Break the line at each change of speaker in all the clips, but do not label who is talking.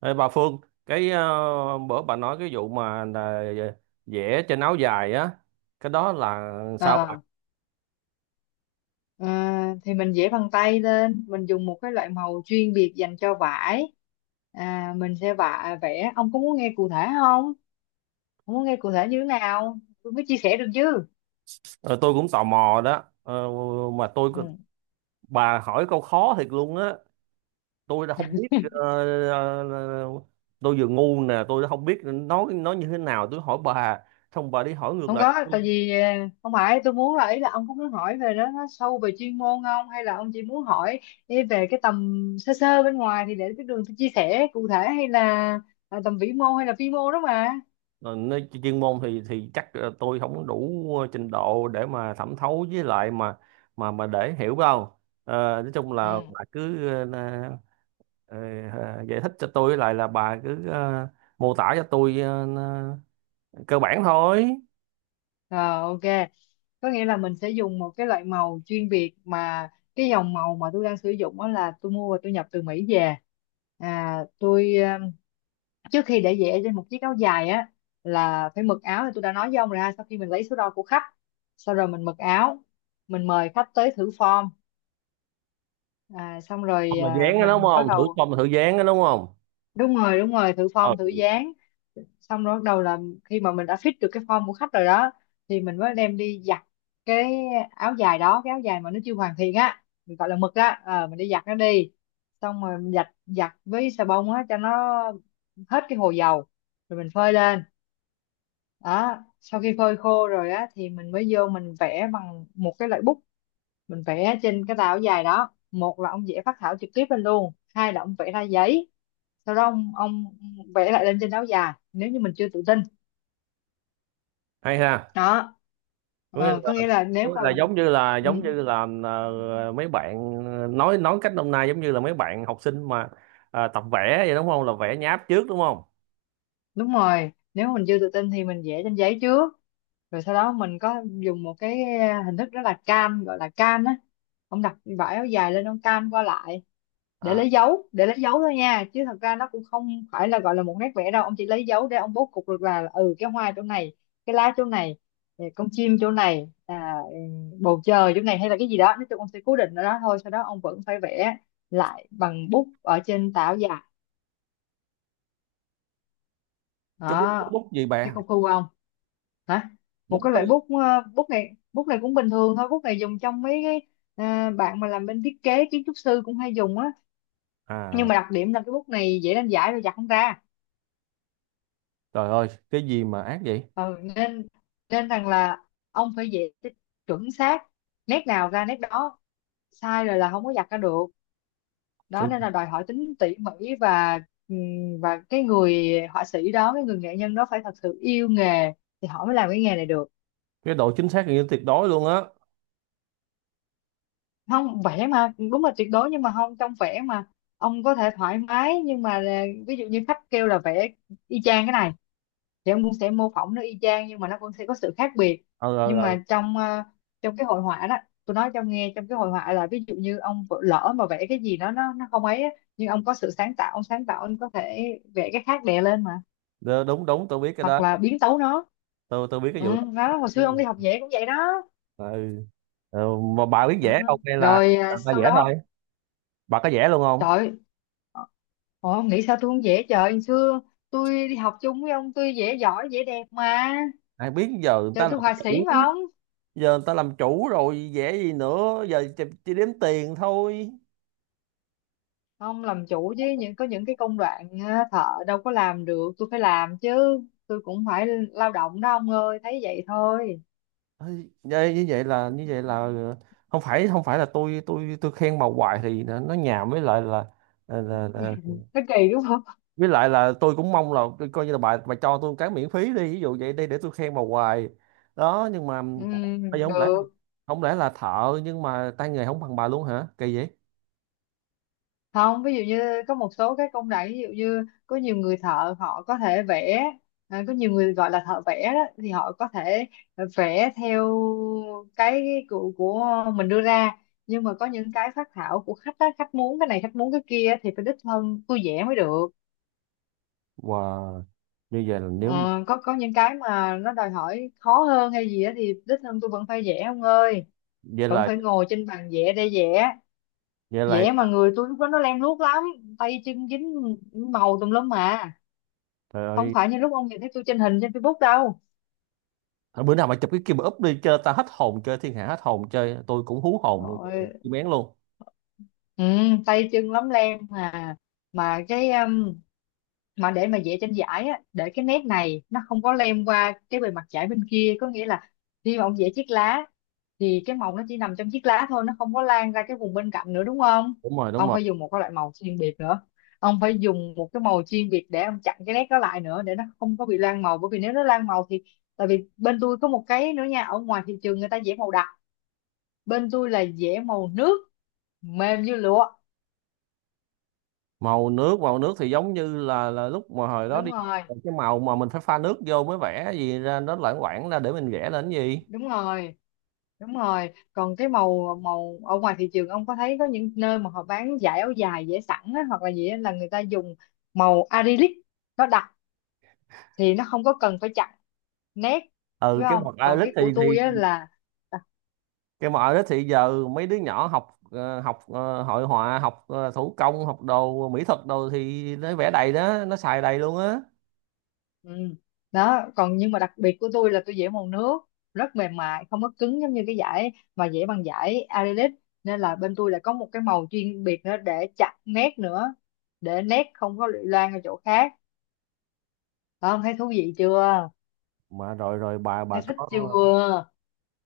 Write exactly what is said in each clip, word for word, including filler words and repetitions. Ê, bà Phương, cái ờ, bữa bà nói cái vụ mà là vẽ trên áo dài á, cái đó là sao bà?
Ờ, ờ, thì mình vẽ bằng tay lên, mình dùng một cái loại màu chuyên biệt dành cho vải. À, mình sẽ vạ, vẽ. Ông có muốn nghe cụ thể không? Ông muốn nghe cụ thể như thế nào tôi mới chia sẻ được chứ.
Ờ, tôi cũng tò mò đó. Ờ, mà tôi
Ừ.
Bà hỏi câu khó thiệt luôn á, tôi đã không biết, ờ, ờ, ờ, tôi vừa ngu nè, tôi đã không biết nói nói như thế nào, tôi hỏi bà, xong bà đi hỏi ngược
Không
lại.
có, tại vì ờ, không phải tôi muốn, là ý là ông có muốn hỏi về đó nó sâu về chuyên môn không, hay là ông chỉ muốn hỏi ý về cái tầm sơ sơ bên ngoài thì để cái đường tôi chia sẻ cụ thể, hay là, là tầm vĩ mô hay là vi mô đó mà.
Ờ, Nơi chuyên môn thì thì chắc ờ, tôi không đủ trình độ để mà thẩm thấu với lại mà mà mà để hiểu đâu. Ờ, nói chung là
Ừ.
bà cứ ờ, Ờ, à, giải thích cho tôi lại, là bà cứ ờ, mô tả cho tôi ờ, cơ bản thôi.
Rồi, ok. Có nghĩa là mình sẽ dùng một cái loại màu chuyên biệt, mà cái dòng màu mà tôi đang sử dụng đó là tôi mua và tôi nhập từ Mỹ về. À tôi um, trước khi để vẽ trên một chiếc áo dài á là phải mực áo, thì tôi đã nói với ông rồi, sau khi mình lấy số đo của khách sau rồi mình mực áo, mình mời khách tới thử form. À, xong rồi
Không là
à,
dán đó đúng
mình bắt
không, thử
đầu.
không là thử dán đó đúng không?
Đúng rồi, đúng rồi, thử form thử
Ừ,
dáng, xong rồi bắt đầu là khi mà mình đã fit được cái form của khách rồi đó thì mình mới đem đi giặt cái áo dài đó. Cái áo dài mà nó chưa hoàn thiện á mình gọi là mực á, ờ, mình đi giặt nó đi, xong rồi mình giặt giặt với xà bông á cho nó hết cái hồ dầu, rồi mình phơi lên. Đó, sau khi phơi khô rồi á thì mình mới vô mình vẽ bằng một cái loại bút. Mình vẽ trên cái tàu dài đó, một là ông vẽ phác thảo trực tiếp lên luôn, hai là ông vẽ ra giấy sau đó ông ông vẽ lại lên trên áo dài nếu như mình chưa tự tin.
hay ha.
Đó.
Có nghĩa
Ờ,
là,
có nghĩa là
có
nếu
nghĩa
mà
là giống như là,
ừ,
giống như là ờ, mấy bạn ờ, nói nói cách hôm nay giống như là mấy bạn học sinh mà ờ, tập vẽ vậy đúng không, là vẽ nháp trước đúng không?
đúng rồi, nếu mà mình chưa tự tin thì mình vẽ trên giấy trước, rồi sau đó mình có dùng một cái ờ, hình thức rất là cam gọi là cam á, ông đặt vải áo dài lên ông cam qua lại để
À,
lấy dấu. Để lấy dấu thôi nha, chứ thật ra nó cũng không phải là gọi là một nét vẽ đâu, ông chỉ lấy dấu để ông bố cục được là ừ cái hoa chỗ này, cái lá chỗ này, ừ, con chim chỗ này, à, ừ, bầu trời chỗ này, hay là cái gì đó. Nói chung ông sẽ cố định ở đó thôi, sau đó ông vẫn phải vẽ lại bằng bút ở trên tảo dài.
cái bút, cái
Đó.
bút gì
Thấy
bà?
công phu không? Hả? Một
Bút
cái
có
loại bút ờ, bút này bút này cũng bình thường thôi, bút này dùng trong mấy cái ờ, bạn mà làm bên thiết kế kiến trúc sư cũng hay dùng á, nhưng
À,
mà đặc điểm là cái bút này dễ đánh giải rồi giặt không ra.
trời ơi, cái gì mà ác vậy!
Ừ, nên nên rằng là ông phải dễ chuẩn xác, nét nào ra nét đó, sai rồi là không có giặt ra được. Đó,
cái
nên là đòi hỏi tính tỉ mỉ và ừm, và cái người họa sĩ đó, cái người nghệ nhân đó phải thật sự yêu nghề thì họ mới làm cái nghề này được.
cái độ chính xác gần như tuyệt đối luôn á.
Không vẽ mà đúng là tuyệt đối, nhưng mà không, trong vẽ mà ông có thể thoải mái, nhưng mà là ví dụ như khách kêu là vẽ y chang cái này thì ông cũng sẽ mô phỏng nó y chang, nhưng mà nó cũng sẽ có sự khác biệt.
ờ ờ
Nhưng
ờ,
mà trong ờ, trong cái hội họa đó, tôi nói cho ông nghe, trong cái hội họa là ví dụ như ông vỡ- lỡ mà vẽ cái gì đó nó nó không ấy á, nhưng ông có sự sáng tạo, ông sáng tạo ông có thể vẽ cái khác đè lên mà,
Đ- đúng đúng tôi biết cái
hoặc
đó,
là biến tấu nó.
tôi tôi biết cái
Ừ,
vụ đó.
đó, hồi xưa ông đi học vẽ cũng vậy đó.
Ừ. Ừ. Mà bà biết
Ừ.
vẽ không hay là
Rồi, à,
bà
sau
vẽ thôi
đó.
bà có vẽ luôn không?
Trời. Ôi, ông nghĩ sao tôi không vẽ trời. Hồi xưa tôi đi học chung với ông, tôi vẽ giỏi vẽ đẹp mà.
Ai biết, giờ người
Trời,
ta làm
tôi họa sĩ
chủ
mà ông.
giờ người ta làm chủ rồi, vẽ gì nữa, giờ chỉ, chỉ đếm tiền thôi.
Ông làm chủ chứ, những có những cái công đoạn ờ, thợ đâu có làm được, tôi phải làm chứ. Tôi cũng phải lao động đó ông ơi, thấy vậy thôi.
Ây, như như vậy là như vậy là ờ, không phải không phải là tôi tôi tôi khen bà hoài thì nó nó nhàm, với lại là là, là, là
Nó kỳ đúng không?
với lại là tôi cũng mong là tôi coi như là bà bà cho tôi cái miễn phí đi, ví dụ vậy đi, để tôi khen bà hoài đó. Nhưng mà
Ừ,
bây giờ không lẽ
được.
không lẽ là thợ nhưng mà tay nghề không bằng bà luôn hả, kỳ vậy?
Không, ví dụ như có một số cái công đoạn, ví dụ như có nhiều người thợ họ có thể vẽ, à, có nhiều người gọi là thợ vẽ đó thì họ có thể vẽ theo cái của, của mình đưa ra, nhưng mà có những cái phác thảo của khách á, khách muốn cái này, khách muốn cái kia thì phải đích thân tôi vẽ mới được.
Wow, như vậy là nếu
Ờ, có có những cái mà nó đòi hỏi khó hơn hay gì á thì đích thân tôi vẫn phải vẽ ông ơi,
vậy
vẫn
là
phải ngồi trên bàn vẽ để vẽ.
vậy là
Vẽ mà người tôi lúc đó nó lem luốc lắm, tay chân dính màu tùm lum mà,
trời
không
ơi.
phải như lúc ông nhìn thấy tôi trên hình trên Facebook đâu.
Thôi, bữa nào mà chụp cái kia mà úp đi chơi, ta hết hồn, chơi thiên hạ hết hồn, chơi tôi cũng hú hồn,
Rồi,
kim bén luôn.
ừ, tay chân lắm lem mà mà cái um, mà để mà vẽ trên giải á, để cái nét này nó không có lem qua cái bề mặt giải bên kia, có nghĩa là khi mà ông vẽ chiếc lá thì cái màu nó chỉ nằm trong chiếc lá thôi, nó không có lan ra cái vùng bên cạnh nữa, đúng không.
Đúng rồi, đúng
Ông
rồi.
phải dùng một cái loại màu chuyên biệt nữa, ông phải dùng một cái màu chuyên biệt để ông chặn cái nét đó lại nữa, để nó không có bị lan màu, bởi vì nếu nó lan màu thì, tại vì bên tôi có một cái nữa nha, ở ngoài thị trường người ta vẽ màu đậm, bên tôi là dẻ màu nước, mềm như lụa.
Màu nước, màu nước thì giống như là là lúc mà hồi đó
Đúng
đi học,
rồi,
cái màu mà mình phải pha nước vô mới vẽ gì ra nó loãng quảng ra để mình vẽ lên cái gì.
đúng rồi, đúng rồi, còn cái màu, màu ở ngoài thị trường ông có thấy có những nơi mà họ bán dải áo dài dẻ sẵn á, hoặc là gì á, là người ta dùng màu acrylic, nó đặc thì nó không có cần phải chặn nét,
Ừ,
phải
cái
không.
môn
Còn
Irish
cái
thì
của
thì
tôi á là
cái môn Irish thì giờ mấy đứa nhỏ học ờ, học ờ, hội họa, học ờ, thủ công, học đồ mỹ thuật đồ thì nó vẽ đầy đó, nó xài đầy luôn á.
Ừ. Đó, còn nhưng mà đặc biệt của tôi là tôi vẽ màu nước, rất mềm mại, không có cứng giống như cái giải mà vẽ bằng giải acrylic, nên là bên tôi lại có một cái màu chuyên biệt nữa để chặt nét nữa, để nét không có loang ở chỗ khác. Không, thấy thú vị chưa?
Mà rồi rồi bà bà
Thấy thích
có
chưa?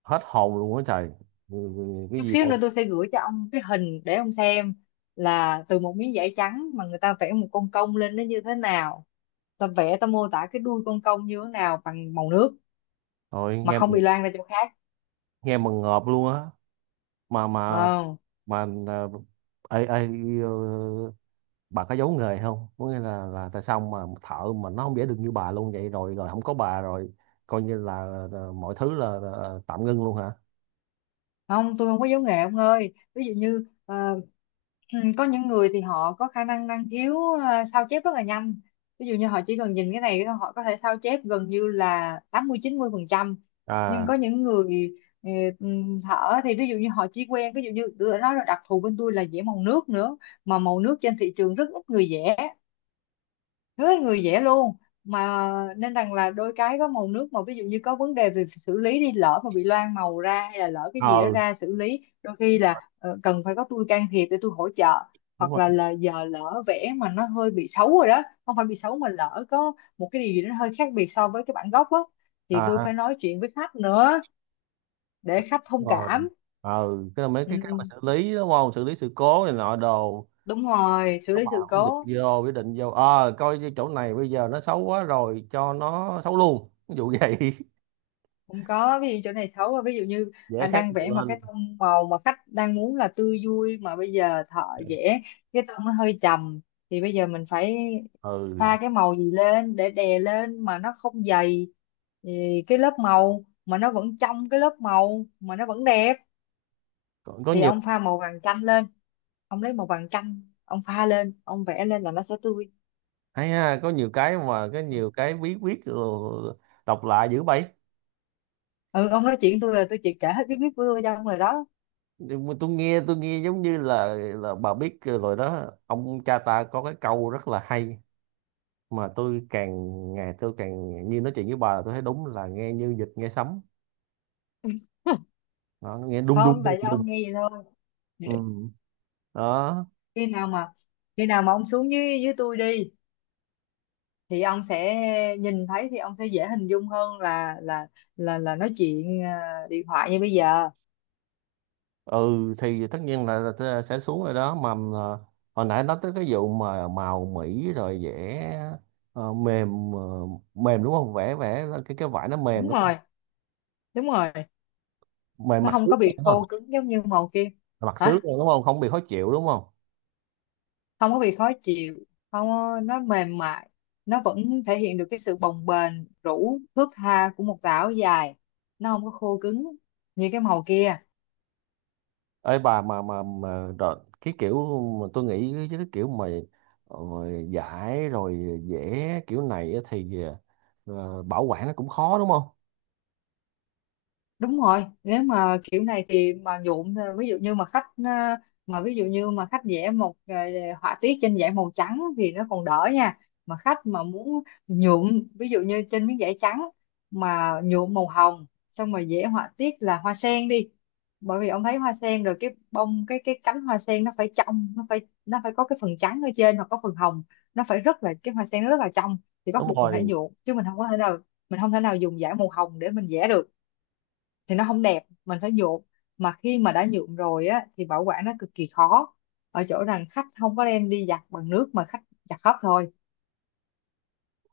hết hồn luôn á trời. Ừ, ừ, cái
Chút
gì
xíu
đâu.
nữa tôi sẽ gửi cho ông cái hình để ông xem là từ một miếng giải trắng mà người ta vẽ một con công lên nó như thế nào. Ta vẽ, ta mô tả cái đuôi con công như thế nào bằng màu nước
Rồi
mà
nghe mà-
không bị loang ra chỗ khác.
nghe mà ngợp luôn á. Mà mà
Ờ.
mà ờ, ê, ê, ờ, bà có giấu nghề không, có nghĩa là là tại sao mà thợ mà nó không vẽ được như bà luôn vậy, rồi rồi không có bà rồi coi như là, là mọi thứ là, là tạm ngưng luôn hả?
Không, tôi không có giấu nghề ông ơi, ví dụ như ờ, ừ, có những người thì họ có khả năng, năng khiếu, à, sao chép rất là nhanh, ví dụ như họ chỉ cần nhìn cái này họ có thể sao chép gần như là tám mươi chín mươi phần trăm. Nhưng
À,
có những người ờ, ừm, thở thì, ví dụ như họ chỉ quen, ví dụ như tôi đã nói là đặc thù bên tôi là vẽ màu nước nữa, mà màu nước trên thị trường rất ít người vẽ, rất người dễ luôn mà, nên rằng là đôi cái có màu nước mà ví dụ như có vấn đề về xử lý đi, lỡ mà bị loang màu ra hay là lỡ cái gì đó
ờ
ra, xử lý đôi khi là ờ, cần phải có tôi can thiệp để tôi hỗ trợ.
đúng
Hoặc
rồi.
là là giờ lỡ vẽ mà nó hơi bị xấu rồi đó, không phải bị xấu mà lỡ có một cái điều gì đó hơi khác biệt so với cái bản gốc á, thì tôi
À,
phải nói chuyện với khách nữa, để khách thông
đúng rồi.
cảm.
ờ cái mấy cái cách mà
Ừ,
xử lý đúng không, xử lý sự cố này nọ đồ.
đúng rồi, xử
Các
lý
bạn
sự
quyết định
cố.
vô quyết định vô ờ coi như chỗ này bây giờ nó xấu quá rồi, cho nó xấu luôn, ví dụ vậy.
Không có, ví dụ chỗ này xấu, ví dụ như
Dễ
à,
khác
đang
nhiều
vẽ mà
lên.
cái tông màu mà khách đang muốn là tươi vui, mà bây giờ thợ vẽ cái tông nó hơi trầm, thì bây giờ mình phải
Ừ,
pha cái màu gì lên để đè lên mà nó không dày, thì cái lớp màu mà nó vẫn trong, cái lớp màu mà nó vẫn đẹp,
có, có
thì
nhiều.
ông pha màu vàng chanh lên, ông lấy màu vàng chanh ông pha lên ông vẽ lên là nó sẽ tươi.
Hay ha, có nhiều cái mà có nhiều cái bí quyết rồi, đọc lạ dữ vậy.
Ừ, ông nói chuyện tôi là tôi chỉ kể hết cái biết của tôi cho ông rồi đó.
Nhưng mà tôi nghe tôi nghe giống như là là bà biết rồi đó, ông cha ta có cái câu rất là hay, mà tôi càng ngày tôi càng như nói chuyện với bà là tôi thấy đúng là nghe như vịt nghe sấm. Đó, nó nghe đung
Không,
đung đung
tại do
đung.
ông nghe vậy thôi.
Ừ. Đó.
Khi nào mà, khi nào mà ông xuống dưới dưới tôi đi, thì ông sẽ nhìn thấy, thì ông sẽ dễ hình dung hơn là là là là nói chuyện ờ, điện thoại như bây giờ.
Ừ, thì tất nhiên là, là tôi sẽ xuống rồi đó mà. À, hồi nãy nói tới cái vụ mà màu mĩ rồi vẽ ờ, mềm ờ, mềm đúng không, vẽ vẽ cái cái vải nó mềm
Đúng
đúng không?
rồi. Đúng rồi,
Mềm,
nó
mặt
không
xước
có bị
đúng không
khô cứng giống như màu kia.
mặt xước
Hả?
đúng không, không bị khó chịu đúng không?
Không có bị khó chịu. Không có- Nó mềm mại, nó vẫn thể hiện được cái sự bồng bềnh, rũ thướt tha của một tà áo dài, nó không có khô cứng như cái màu kia.
Ấy bà, mà mà mà đợt, cái kiểu mà tôi nghĩ chứ cái kiểu mà ờ, giải rồi vẽ kiểu này á thì ờ, bảo quản nó cũng khó đúng không?
Đúng rồi, nếu mà kiểu này thì mà nhuộm, ờ, ví dụ như mà khách, ờ, mà ví dụ như mà khách vẽ một, ờ, họa tiết trên giấy màu trắng thì nó còn đỡ nha. Mà khách mà muốn nhuộm, ví dụ như trên miếng giấy trắng mà nhuộm màu hồng xong rồi vẽ họa tiết là hoa sen đi. Bởi vì ông thấy hoa sen rồi, cái bông, cái cái cánh hoa sen nó phải trong, nó phải nó phải có cái phần trắng ở trên hoặc có phần hồng. Nó phải rất là, cái hoa sen nó rất là trong, thì bắt
Đúng
buộc mình phải
rồi.
nhuộm chứ mình không có thể nào, mình không thể nào dùng giải màu hồng để mình vẽ được, thì nó không đẹp, mình phải nhuộm. Mà khi mà đã nhuộm rồi á thì bảo quản nó cực kỳ khó, ở chỗ rằng khách không có đem đi giặt bằng nước mà khách giặt khắp thôi,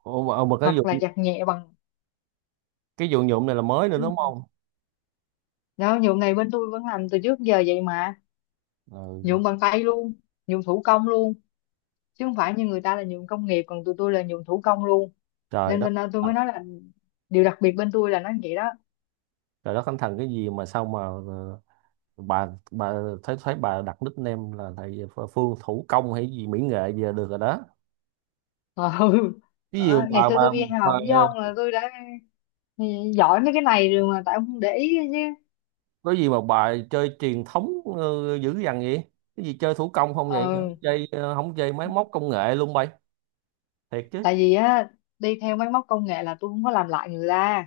Ồ, mà ờ, mà cái
hoặc
dụng
là giặt nhẹ bằng.
cái dụng nhuộm này là mới nữa đúng không?
Đó, nhuộm này bên tôi vẫn làm từ trước giờ vậy mà,
Ờ,
nhuộm bằng tay luôn, nhuộm thủ công luôn, chứ không phải như người ta là nhuộm công nghiệp, còn tụi tôi là nhuộm thủ công luôn.
trời
Nên
đất
bên tôi
ờ,
mới nói là điều đặc biệt bên tôi là nó vậy đó.
trời đất thánh thần, cái gì mà sao mà ờ, bà bà thấy thấy bà đặt nickname là thầy Phương thủ công hay gì mỹ nghệ gì là được rồi đó.
Ờ, ừ.
Ví dụ
Ờ, ngày
bà
xưa
bà
tôi đi
bà
học với ông là tôi đã giỏi mấy cái này rồi mà tại ông không để ý chứ.
có gì mà bà chơi truyền thống ờ, dữ dằn vậy, cái gì chơi thủ công không vậy,
Ừ.
chơi ờ, không chơi máy móc công nghệ luôn bay, thiệt chứ?
Tại vì á, đi theo máy móc công nghệ là tôi không có làm lại người ta.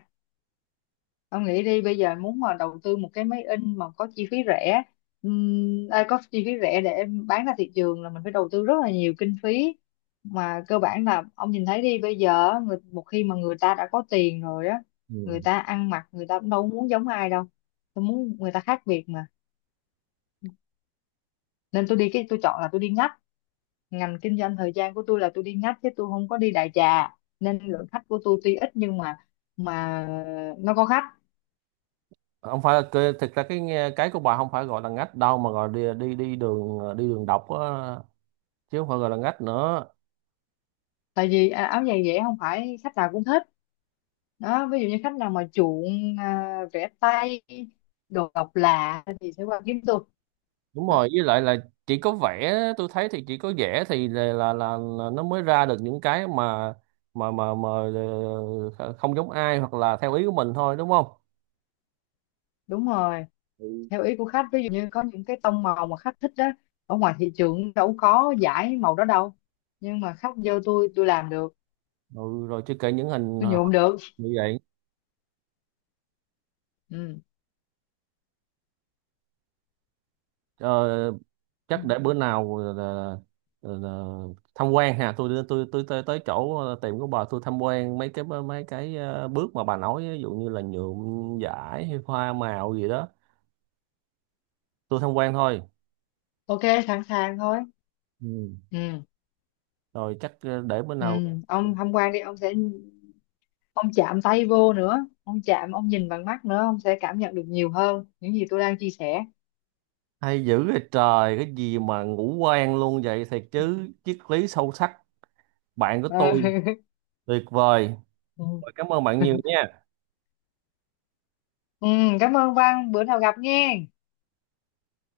Ông nghĩ đi, bây giờ muốn mà đầu tư một cái máy in mà có chi phí rẻ, ừm, ai có chi phí rẻ để bán ra thị trường là mình phải đầu tư rất là nhiều kinh phí. Mà cơ bản là ông nhìn thấy đi, bây giờ á, người, một khi mà người ta đã có tiền rồi á, người
Ừ.
ta ăn mặc người ta cũng đâu muốn giống ai đâu, tôi muốn người ta khác biệt mà. Nên tôi đi, cái tôi chọn là tôi đi ngách. Ngành kinh doanh thời gian của tôi là tôi đi ngách chứ tôi không có đi đại trà, nên lượng khách của tôi tuy ít nhưng mà mà nó có khách.
không phải là cái- thực ra cái nghe- Cái của bà không phải gọi là ngách đâu, mà gọi đi đi đi đường ờ, đi đường độc á, chứ không phải gọi là ngách nữa.
Tại vì à, áo giày dễ không phải khách nào cũng thích. Đó, ví dụ như khách nào mà chuộng à, vẽ tay, đồ độc lạ thì sẽ qua kiếm tôi.
Đúng
Đó.
rồi, với lại là chỉ có vẽ, tôi thấy, thì chỉ có vẽ thì là là, là, là nó mới ra được những cái mà mà mà mà ờ, không giống ai, hoặc là theo ý của mình thôi đúng không?
Đúng rồi, theo ý của khách, ví dụ như có những cái tông màu mà khách thích đó, ở ngoài thị trường đâu có giải màu đó đâu, nhưng mà khách vô tôi tôi làm được,
Ừ, rồi chưa kể những hình
tôi nhuộm được.
như vậy.
Ừ.
Ờ, chắc để bữa nào là, là, là tham quan ha, tôi tôi tôi tới, tới chỗ ờ, tiệm của bà, tôi tham quan mấy cái mấy cái ờ, bước mà bà nói ví dụ như là nhuộm vải hay hoa màu gì đó, tôi tham quan thôi.
Ok, sẵn sàng thôi.
Ừ.
Ừ.
Rồi chắc ờ, để bữa
Ừ.
nào.
Ông tham quan đi, ông sẽ, ông chạm tay vô nữa, ông chạm, ông nhìn bằng mắt nữa, ông sẽ cảm nhận được nhiều hơn những gì tôi đang chia sẻ.
Hay dữ vậy trời, cái gì mà ngủ quen luôn vậy, thiệt chứ, triết lý sâu sắc, bạn của tôi
Ờ.
tuyệt vời.
Ừ.
Rồi, cảm ơn bạn nhiều nha.
Ừ, cảm ơn Văn, bữa nào gặp nghe.